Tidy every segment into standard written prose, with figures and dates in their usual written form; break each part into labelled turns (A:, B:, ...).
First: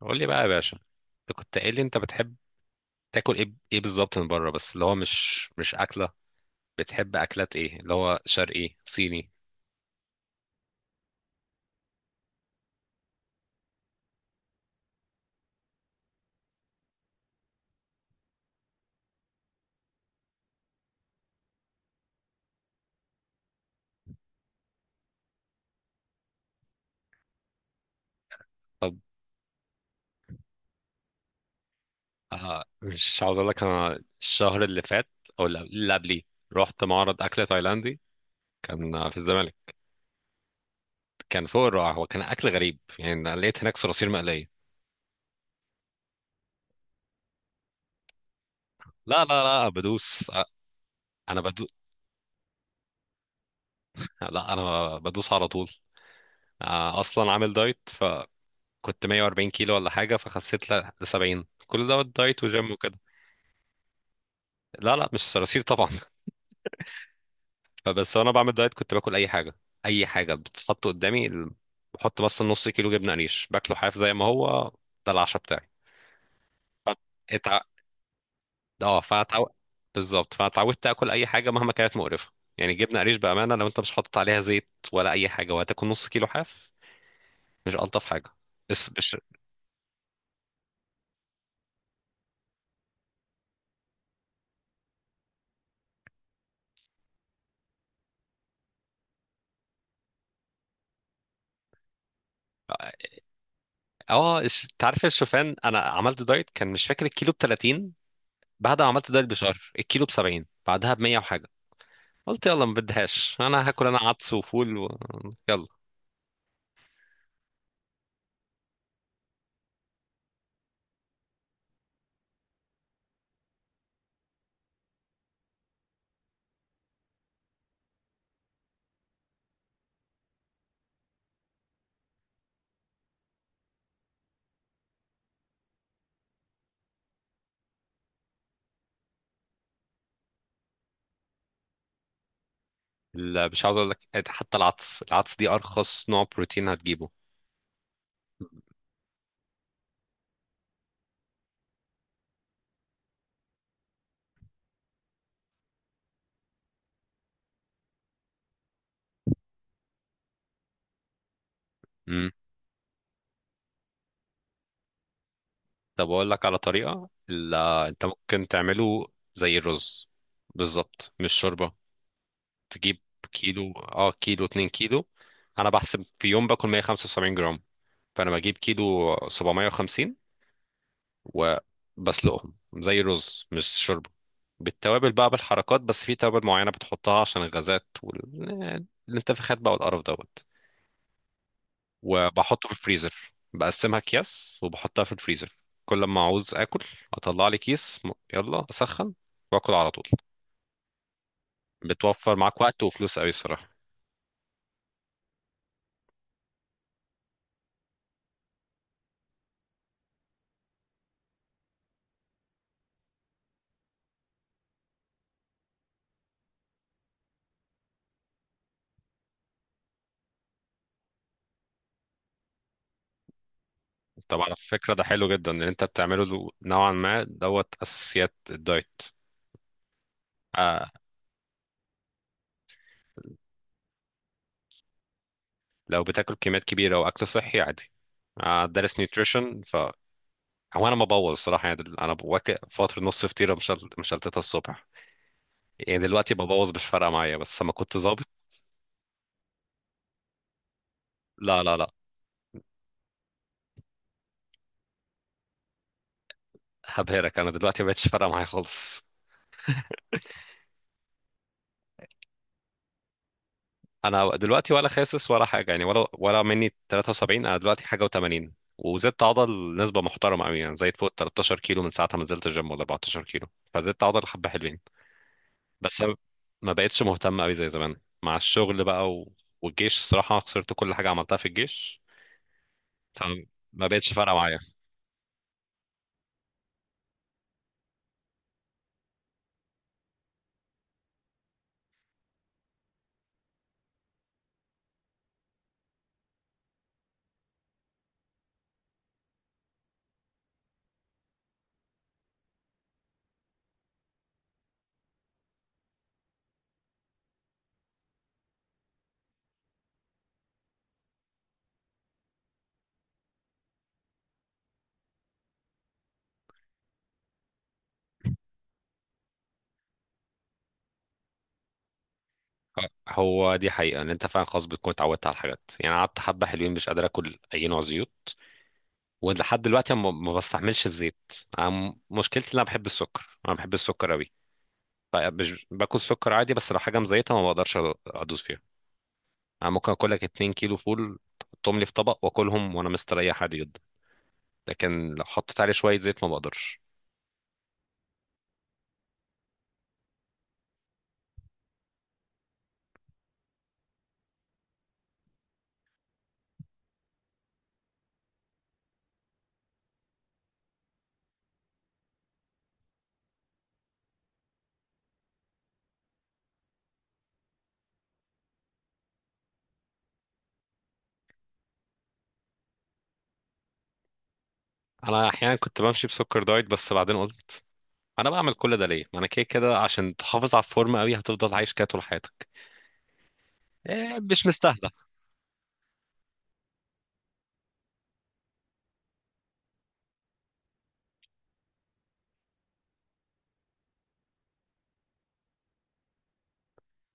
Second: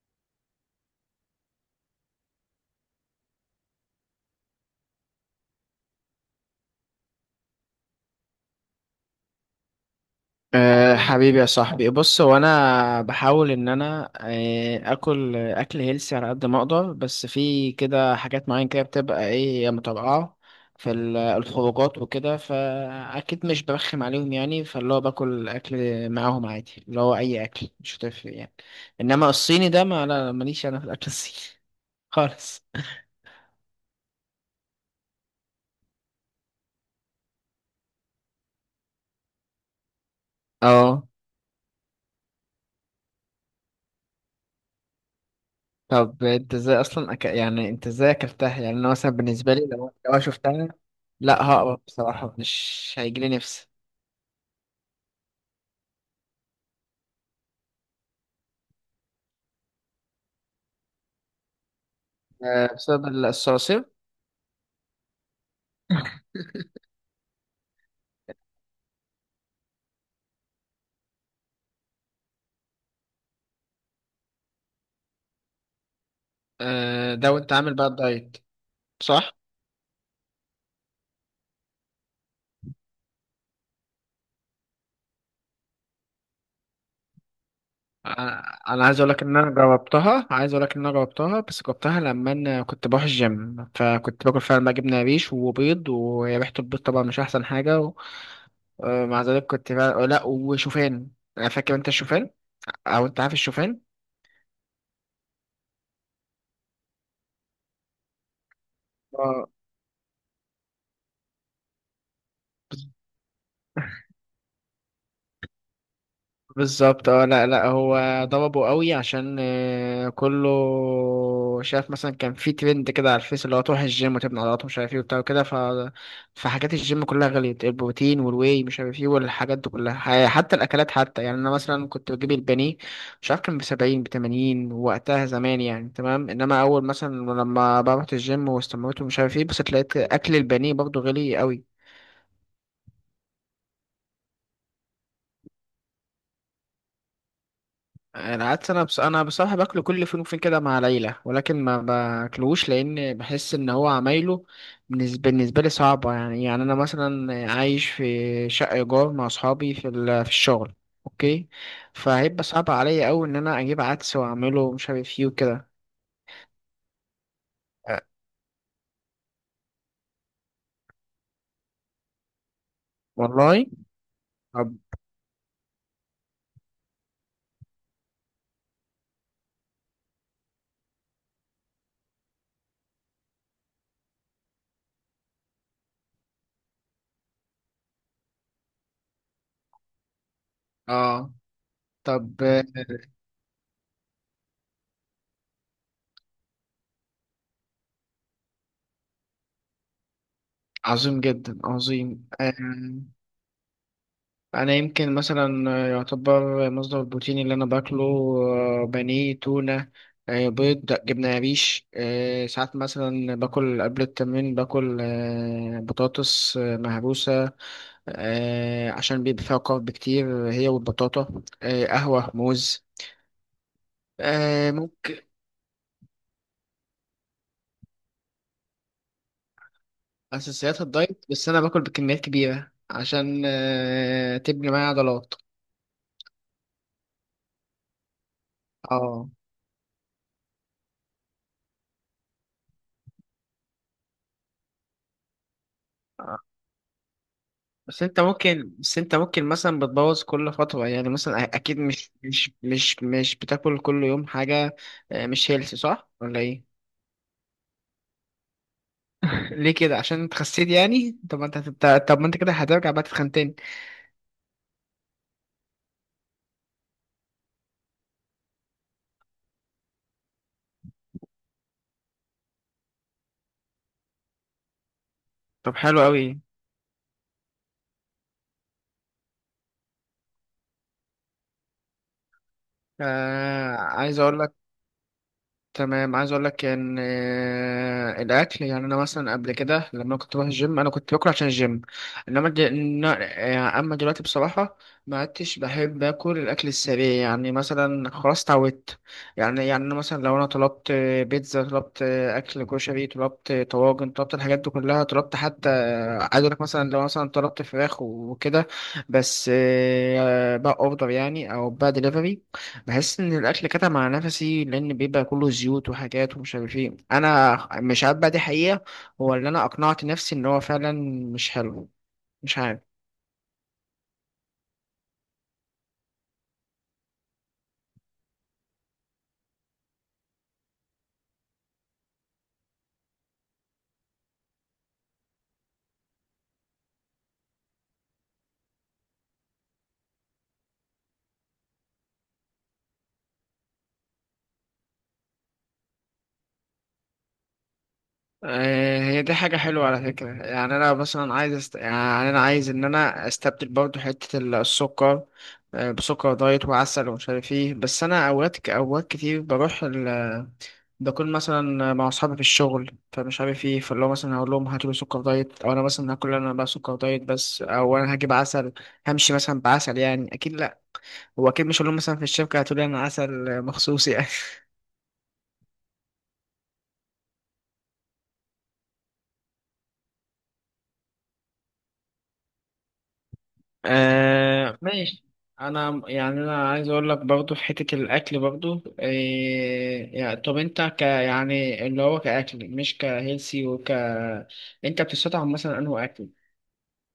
A: قول لي بقى يا باشا، انت كنت قايل لي انت بتحب تاكل ايه بالظبط من بره، بس اللي هو مش اكله؟ بتحب اكلات ايه اللي هو شرقي، صيني؟
B: أه، حبيبي يا صاحبي، بص، هو انا بحاول ان انا اكل اكل هيلسي على قد ما اقدر، بس في كده حاجات معينة كده بتبقى ايه متابعة في الخروجات وكده، فاكيد مش برخم عليهم يعني، فاللي هو باكل اكل معاهم عادي، اللي هو اي اكل مش هتفرق يعني.
A: طب،
B: انما الصيني ده ما لا ماليش انا في الاكل الصيني خالص.
A: مش عاوز اقول لك، انا الشهر اللي فات او اللي قبليه رحت معرض اكل تايلاندي. كان في الزمالك.
B: اه،
A: كان فوق الرائع. هو كان اكل غريب يعني، أنا لقيت هناك صراصير مقليه.
B: طب انت ازاي اصلا يعني انت ازاي اكلتها؟ يعني انا مثلا
A: لا، لا،
B: بالنسبه لي
A: لا،
B: لو أنا
A: بدوس.
B: شفتها
A: انا
B: لا
A: بدوس.
B: هقرف بصراحه، مش هيجيلي نفسي.
A: لا، انا بدوس على طول. اصلا عامل دايت، فكنت 140 كيلو ولا حاجه، فخسيت ل 70. كل ده دايت
B: أه،
A: وجيم وكده.
B: بسبب الصراصير.
A: لا، لا، مش صراصير طبعا. بس وانا بعمل دايت كنت باكل اي حاجه، اي حاجه بتتحط قدامي. بحط بس نص كيلو جبنه قريش باكله حاف زي ما هو. ده العشاء بتاعي.
B: أه، ده وانت
A: اتع...
B: عامل بقى الدايت،
A: اه
B: صح.
A: فاتعو... بالظبط، فاتعودت اكل اي حاجه مهما كانت مقرفه. يعني جبنه قريش بامانه، لو انت مش حاطط عليها زيت ولا اي حاجه وهتاكل نص كيلو حاف، مش الطف حاجه؟
B: انا أنا
A: بس
B: عايز اقول
A: مش
B: لك ان انا جربتها، بس جربتها لما انا كنت بروح الجيم، فكنت باكل فعلا بقى جبنه ريش وبيض، وريحه البيض طبعا مش احسن حاجه مع ذلك كنت لا، وشوفان. انا فاكر انت الشوفان او انت عارف الشوفان.
A: اه الش- انت عارف الشوفان، انا عملت دايت كان مش فاكر الكيلو ب 30، بعد ما عملت دايت
B: اه،
A: بشهر الكيلو ب 70، بعدها ب 100 وحاجه. قلت يلا، ما بدهاش انا هاكل انا عدس وفول يلا.
B: بالظبط. اه، لا لا، هو ضربه قوي عشان كله شاف مثلا. كان في ترند كده على الفيس، اللي هو تروح الجيم وتبني عضلات ومش عارف ايه وبتاع وكده. فحاجات الجيم كلها غليت، البروتين والواي مش عارف ايه والحاجات دي كلها، حتى الاكلات حتى، يعني انا مثلا كنت بجيب البانيه مش عارف كان ب 70 ب 80 وقتها زمان، يعني تمام. انما اول مثلا لما بروح الجيم واستمريت ومش عارف ايه، بس لقيت اكل البانيه برضه غالي قوي.
A: مش عاوز اقول لك، حتى العدس دي ارخص نوع بروتين هتجيبه.
B: العدس، انا بصراحه باكله كل فين وفين كده مع العيله، ولكن ما باكلوش لان بحس ان هو عمايله بالنسبه لي صعبه يعني انا مثلا عايش في شقه ايجار مع اصحابي في الشغل، اوكي،
A: امم
B: فهيبقى صعب عليا قوي ان انا اجيب عدس واعمله مش عارف ايه وكده.
A: طب اقول لك على طريقه
B: أه،
A: انت ممكن تعمله زي الرز، بالظبط مش شوربه. تجيب
B: والله.
A: كيلو، كيلو، 2
B: طب.
A: كيلو. انا بحسب في يوم باكل 175 جرام، فانا بجيب كيلو 750 وبسلقهم زي الرز مش شرب، بالتوابل بقى بالحركات، بس في توابل معينة بتحطها عشان الغازات والانتفاخات بقى والقرف دوت.
B: اه طب آه،
A: وبحطه في الفريزر، بقسمها اكياس وبحطها في الفريزر. كل ما عاوز اكل اطلع لي كيس، يلا اسخن واكل على طول.
B: عظيم جدا، عظيم
A: بتوفر معاك وقت
B: آه.
A: وفلوس قوي الصراحة.
B: انا يمكن مثلا يعتبر مصدر البروتين اللي انا باكله بانيه، تونه، بيض، جبنه قريش، ساعات مثلا باكل قبل التمرين، باكل بطاطس مهروسه، عشان بيبقى فيها كارب كتير، هي والبطاطا، قهوه، موز،
A: طب على فكرة ده
B: ممكن.
A: حلو جدا ان انت بتعمله له نوعا ما دوت اساسيات الدايت.
B: اساسيات
A: آه
B: الدايت، بس انا باكل بكميات كبيره عشان تبني معايا عضلات.
A: لو بتاكل كميات كبيرة واكل صحي، عادي. دارس
B: اه.
A: نيوتريشن. هو انا ما ببوظ الصراحه يعني. انا بواكب فتره، نص فطيره مشلتتها الصبح. يعني دلوقتي ببوظ مش فارقه معايا، بس لما كنت
B: بس انت
A: ظابط.
B: ممكن بس انت ممكن مثلا بتبوظ كل فترة، يعني مثلا
A: لا، لا،
B: اكيد
A: لا،
B: مش بتاكل كل يوم حاجة. مش هيلثي، صح ولا ايه؟
A: هبهرك. انا دلوقتي ما بقتش فارقه معايا خالص.
B: ليه كده، عشان انت خسيت يعني؟ طب ما انت كده هترجع بقى تتخن تاني.
A: انا دلوقتي ولا خاسس ولا حاجه يعني، ولا مني 73، انا دلوقتي حاجه و80. وزدت عضل نسبه محترمه قوي يعني، زايد فوق 13 كيلو من ساعه ما نزلت الجيم، ولا 14 كيلو. فزدت عضل حبه حلوين.
B: طب حلو
A: بس أنا
B: قوي.
A: ما بقتش مهتم قوي زي زمان، مع الشغل بقى والجيش. الصراحه خسرت كل حاجه عملتها في الجيش،
B: آه
A: فما بقتش
B: عايز
A: فارقه
B: اقول
A: معايا.
B: تمام. عايز اقول لك ان الاكل، يعني انا مثلا قبل كده لما كنت بروح الجيم انا كنت باكل عشان الجيم. انما دل... اما دلوقتي بصراحه ما عدتش بحب اكل الاكل السريع، يعني مثلا، خلاص اتعودت. يعني أنا مثلا لو انا طلبت بيتزا، طلبت اكل كشري، طلبت طواجن، طلبت الحاجات دي كلها، طلبت حتى عايز اقول لك مثلا، لو مثلا طلبت فراخ وكده بس بقى اوردر يعني او بقى دليفري، بحس ان الاكل كتم على نفسي لان بيبقى كله زيوت وحاجات ومش عارف ايه. انا مش عارف بقى دي حقيقه هو اللي انا اقنعت نفسي ان هو فعلا مش حلو، مش عارف.
A: هو دي حقيقة ان انت فعلا خلاص بتكون اتعودت على الحاجات يعني. أنا قعدت حبة حلوين مش قادر اكل اي نوع زيوت، ولحد دلوقتي ما بستحملش الزيت. أنا مشكلتي ان انا بحب السكر. انا بحب السكر قوي. مش باكل سكر عادي، بس لو حاجة مزيتة ما بقدرش ادوس فيها. انا ممكن اكل لك 2 كيلو فول تحطهم لي في طبق واكلهم وانا مستريح عادي جدا. لكن لو حطيت عليه شوية زيت ما بقدرش.
B: هي دي حاجة حلوة على فكرة، يعني أنا مثلا يعني أنا عايز إن أنا أستبدل برضو حتة السكر بسكر دايت وعسل ومش عارف إيه. بس أنا أوقات كتير بروح، ده كل مثلا مع اصحابي في الشغل فمش عارف ايه، فاللي هو مثلا هقول لهم هاتوا لي سكر دايت، او انا مثلا هاكل انا بقى سكر دايت بس، او انا هجيب عسل، همشي مثلا بعسل؟ يعني اكيد لا، هو اكيد مش هقول لهم مثلا في الشركه هاتوا لي انا عسل مخصوص يعني
A: انا احيانا كنت بمشي بسكر دايت، بس بعدين قلت انا بعمل كل ده ليه؟ ما انا كده كده، عشان تحافظ على الفورمه قوي هتفضل عايش كده طول حياتك. مش
B: آه،
A: مستاهله.
B: ماشي. انا عايز اقول لك برضو في حته الاكل برضو إيه يعني. طب انت يعني اللي هو كاكل مش كهيلسي انت بتستطعم مثلا انه اكل،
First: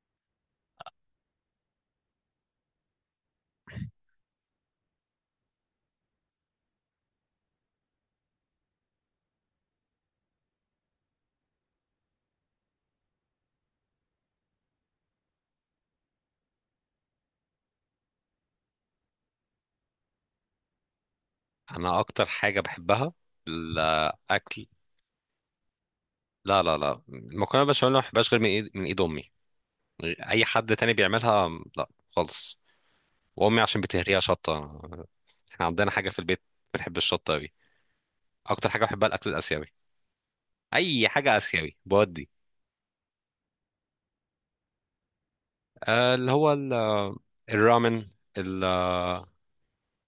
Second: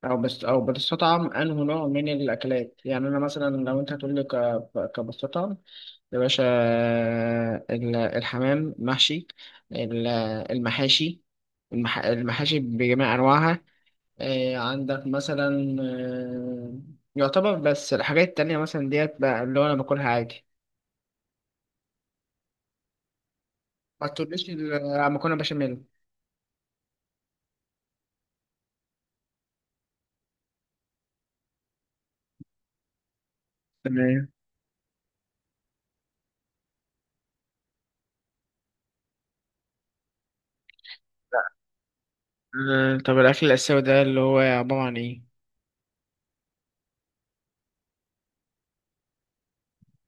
B: او بتستطعم انه نوع من الاكلات، يعني انا مثلا لو انت هتقول لي كبستطعم؟ يا باشا، الحمام محشي، ال- المحاشي، المحاشي بجميع انواعها، عندك مثلا يعتبر. بس الحاجات التانية مثلا ديت بقى اللي هو انا باكلها عادي.
A: انا اكتر حاجه بحبها
B: ما تقوليش
A: الاكل.
B: مكرونه بشاميل.
A: لا، لا، لا، المكرونه بالبشاميل ما بحبهاش غير من ايد امي. اي حد تاني بيعملها، لا خالص. وامي عشان بتهريها
B: تمام.
A: شطه. احنا عندنا حاجه في البيت، بنحب الشطه قوي. اكتر حاجه بحبها الاكل الاسيوي، اي حاجه اسيوي بودي.
B: طب الأكل الآسيوي ده اللي هو عبارة عن إيه؟
A: اللي هو الرامن، ال-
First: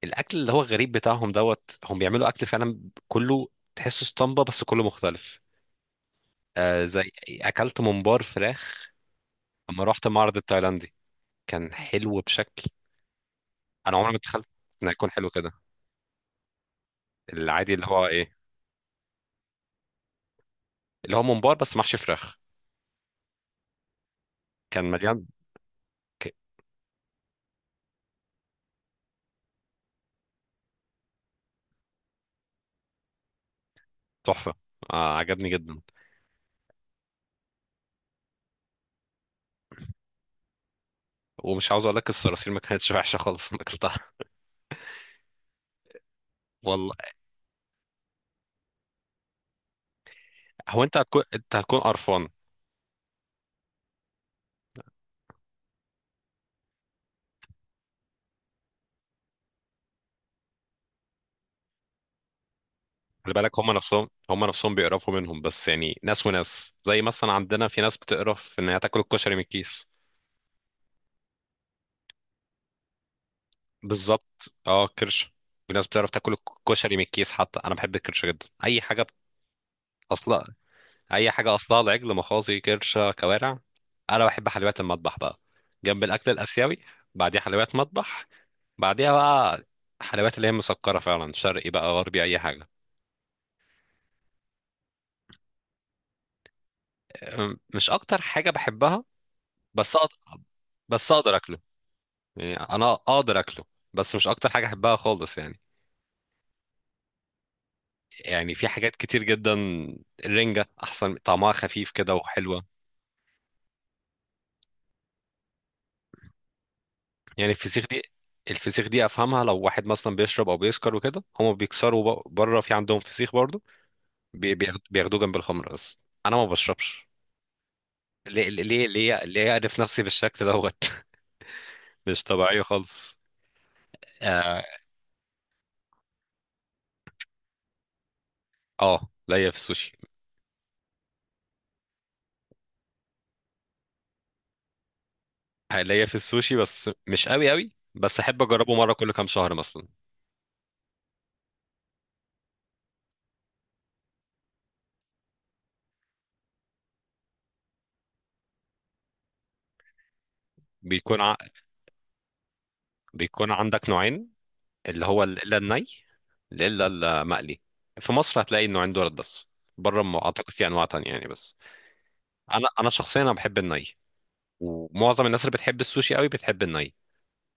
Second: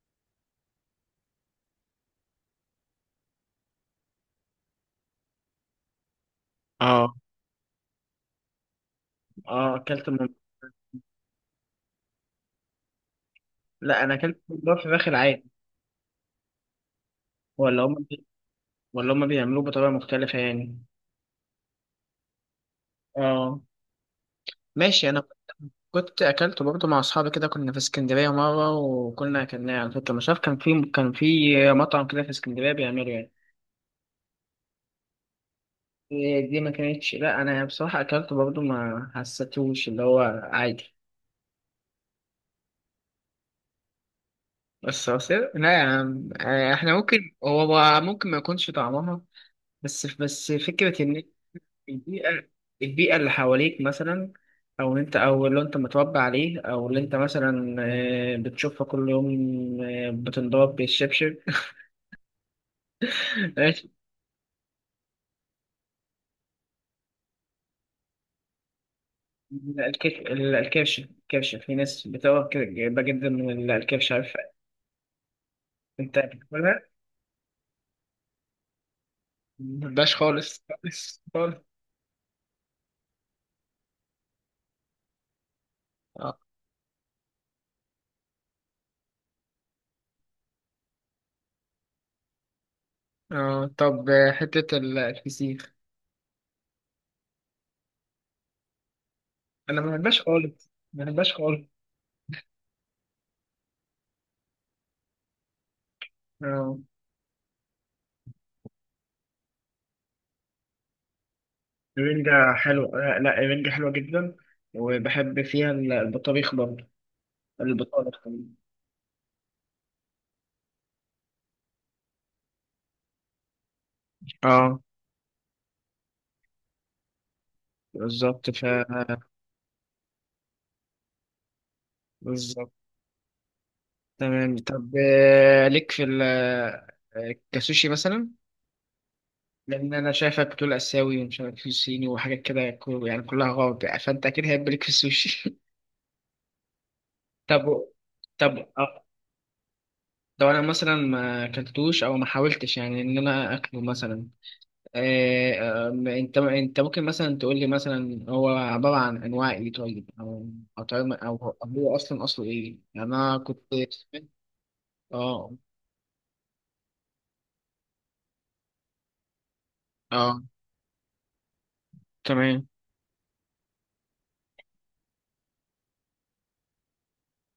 A: الاكل اللي هو الغريب بتاعهم دوت. هم بيعملوا اكل فعلا كله تحسه اسطمبة، بس كله مختلف. زي
B: آه
A: اكلت ممبار فراخ.
B: آه
A: اما رحت
B: أكلت من...
A: معرض التايلاندي كان حلو بشكل، انا
B: لا،
A: عمري
B: أنا
A: ما
B: أكلت
A: اتخيلت
B: ممبار
A: انه
B: فراخ
A: يكون حلو
B: العادي.
A: كده. العادي
B: ولا
A: اللي
B: هم
A: هو
B: بي...
A: ايه؟
B: ولا هم بيعملوه بطريقة مختلفة يعني؟
A: اللي هو ممبار بس محشي فراخ،
B: اه،
A: كان
B: ماشي. انا
A: مليان.
B: كنت
A: ك-
B: اكلته برضه مع اصحابي كده، كنا في اسكندرية مرة وكنا اكلناه على فكرة. مش عارف كان في مطعم كده في اسكندرية بيعمله يعني.
A: تحفه. عجبني جدا.
B: إيه دي ما كانتش، لا انا بصراحة اكلته برضه ما حسيتوش اللي هو عادي.
A: ومش عاوز اقول لك، الصراصير ما كانتش وحشه خالص ما اكلتها
B: لا يا عم،
A: والله.
B: احنا ممكن، هو ممكن ما يكونش طعمها. بس
A: هو
B: فكرة ان
A: انت هتكون قرفان.
B: البيئة البيئة اللي حواليك مثلا، أو اللي أنت متربي عليه، أو اللي أنت مثلا بتشوفها كل يوم، بتنضرب بالشبشب.
A: خلي بالك
B: ماشي.
A: هم نفسهم بيقرفوا منهم، بس يعني ناس وناس. زي مثلا عندنا في ناس بتقرف ان هي تاكل الكشري من
B: لا،
A: الكيس.
B: الكرش. في ناس بتقرا جدا جدا من الكرش، عارف.
A: بالظبط، اه، كرش. في ناس بتعرف
B: أنت
A: تاكل
B: بتقولها؟
A: الكشري من الكيس. حتى انا بحب الكرش جدا. اي حاجه
B: مبقاش
A: اصلا
B: خالص خالص
A: اي حاجه
B: خالص.
A: اصلها العجل، مخاصي كرشه كوارع. انا بحب حلويات المطبخ بقى، جنب الاكل
B: اه.
A: الاسيوي. بعديها حلويات مطبخ. بعديها بقى حلويات اللي هي مسكره فعلا، شرقي بقى غربي اي حاجه.
B: طب حتة الفسيخ،
A: مش اكتر حاجه بحبها،
B: أنا ما
A: بس أقدر.
B: بحبهاش خالص، ما
A: بس
B: بحبهاش
A: اقدر اكله
B: خالص.
A: يعني انا اقدر اكله، بس مش اكتر حاجه احبها خالص يعني.
B: آه،
A: يعني في حاجات كتير جدا. الرنجه احسن، طعمها خفيف كده
B: الرنجة
A: وحلوه.
B: حلوة. لا الرنجة حلوة جدا، وبحب فيها البطاريخ برضه.
A: يعني
B: البطاله الخليجية.
A: الفسيخ دي افهمها، لو واحد مثلا بيشرب او بيسكر وكده هما بيكسروا بره، في عندهم فسيخ برضه
B: اه،
A: بياخدوه جنب الخمر. اصلا انا ما بشربش. ليه،
B: بالظبط.
A: ليه، ليه، ليه اعرف نفسي بالشكل دوت؟ مش طبيعيه
B: بالظبط.
A: خالص.
B: تمام.
A: اه،
B: طب ليك في ال آه، كسوشي مثلا؟
A: آه، ليا في السوشي
B: لان انا شايفك بتقول اسيوي ومش عارف في صيني وحاجات كده يعني كلها غلط، يعني فانت اكيد هيبقى ليك في السوشي.
A: ليا في السوشي بس مش قوي قوي،
B: طب
A: بس احب
B: طب
A: اجربه مره كل كام شهر مثلا.
B: لو انا مثلا ما اكلتوش او ما حاولتش يعني ان انا اكله مثلا آه، آه، انت ممكن مثلا تقول لي مثلا هو عباره عن انواع ايه طيب، او طعم-
A: بيكون ع...
B: او أو هو اصلا اصله ايه يعني؟ انا
A: بيكون
B: كنت
A: عندك نوعين، اللي هو
B: اه،
A: الني، الا المقلي. في مصر هتلاقي النوعين دولت بس، بره ما
B: اه،
A: اعتقد في انواع تانية يعني. بس انا،
B: تمام.
A: انا شخصيا انا بحب الني. ومعظم الناس اللي بتحب السوشي قوي بتحب الني.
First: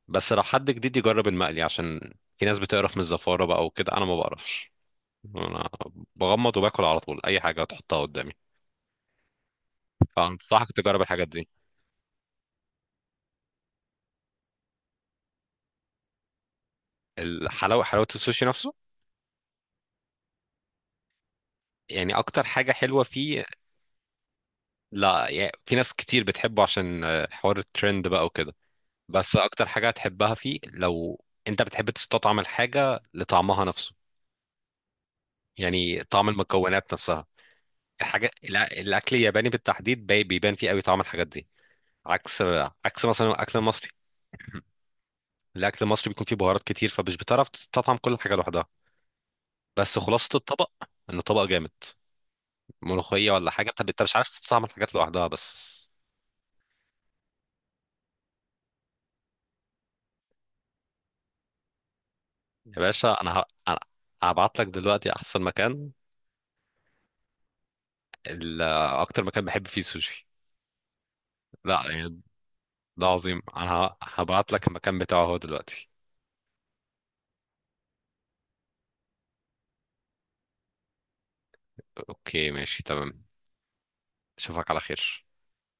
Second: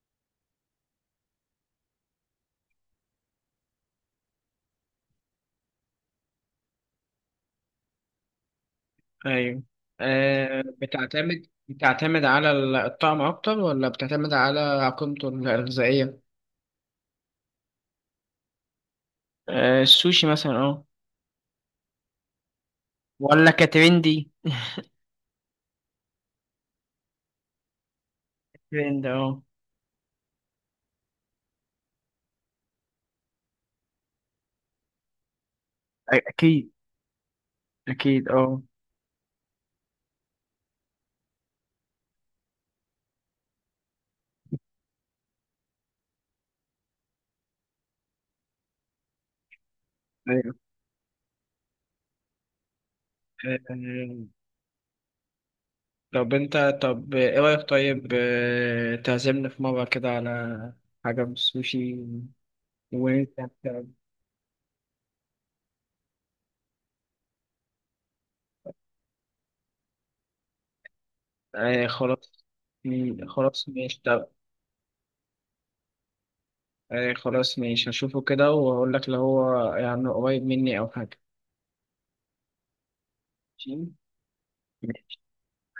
A: بس لو حد جديد يجرب المقلي، عشان في ناس بتقرف من الزفارة بقى وكده. أنا ما بقرفش. أنا بغمض وباكل على طول أي حاجة تحطها قدامي.
B: ايوه،
A: فأنصحك تجرب الحاجات
B: بتعتمد
A: دي.
B: بتعتمد على الطعم اكتر، ولا بتعتمد على قيمته الغذائيه؟
A: حلاوة السوشي نفسه،
B: السوشي مثلا، اه،
A: يعني أكتر حاجة حلوة فيه.
B: ولا كترندي،
A: لا يعني، في ناس كتير بتحبه عشان حوار الترند بقى وكده.
B: ترند؟
A: بس
B: اه.
A: أكتر حاجة هتحبها فيه لو أنت بتحب تستطعم الحاجة لطعمها نفسه، يعني طعم
B: اكيد،
A: المكونات نفسها. الحاجة
B: اكيد، اه،
A: الأكل الياباني بالتحديد بيبان فيه قوي طعم الحاجات دي. عكس، مثلا الاكل المصري. الاكل المصري بيكون فيه بهارات كتير، فمش بتعرف تستطعم كل حاجه لوحدها، بس خلاصه
B: ايوه.
A: الطبق انه طبق جامد. ملوخيه ولا حاجه، انت مش عارف
B: آه،
A: تستطعم الحاجات لوحدها بس.
B: طب انت، ايه رايك طيب، تعزمنا في مره كده على حاجه من السوشي.
A: يا باشا،
B: وانت
A: انا
B: بت-
A: هبعت لك دلوقتي احسن مكان، ال... اكتر مكان بحب فيه سوشي. لا يعني،
B: خلاص.
A: ده
B: مم،
A: عظيم.
B: خلاص ماشي. طب
A: هبعت لك المكان بتاعه هو دلوقتي.
B: ايه، خلاص ماشي، هشوفه كده وهقول لك لو هو يعني قريب مني او حاجة.
A: اوكي، ماشي، تمام.
B: ماشي.
A: اشوفك على خير.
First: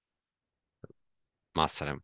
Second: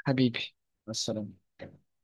B: حبيبي، مع السلامة.
A: مع السلامه.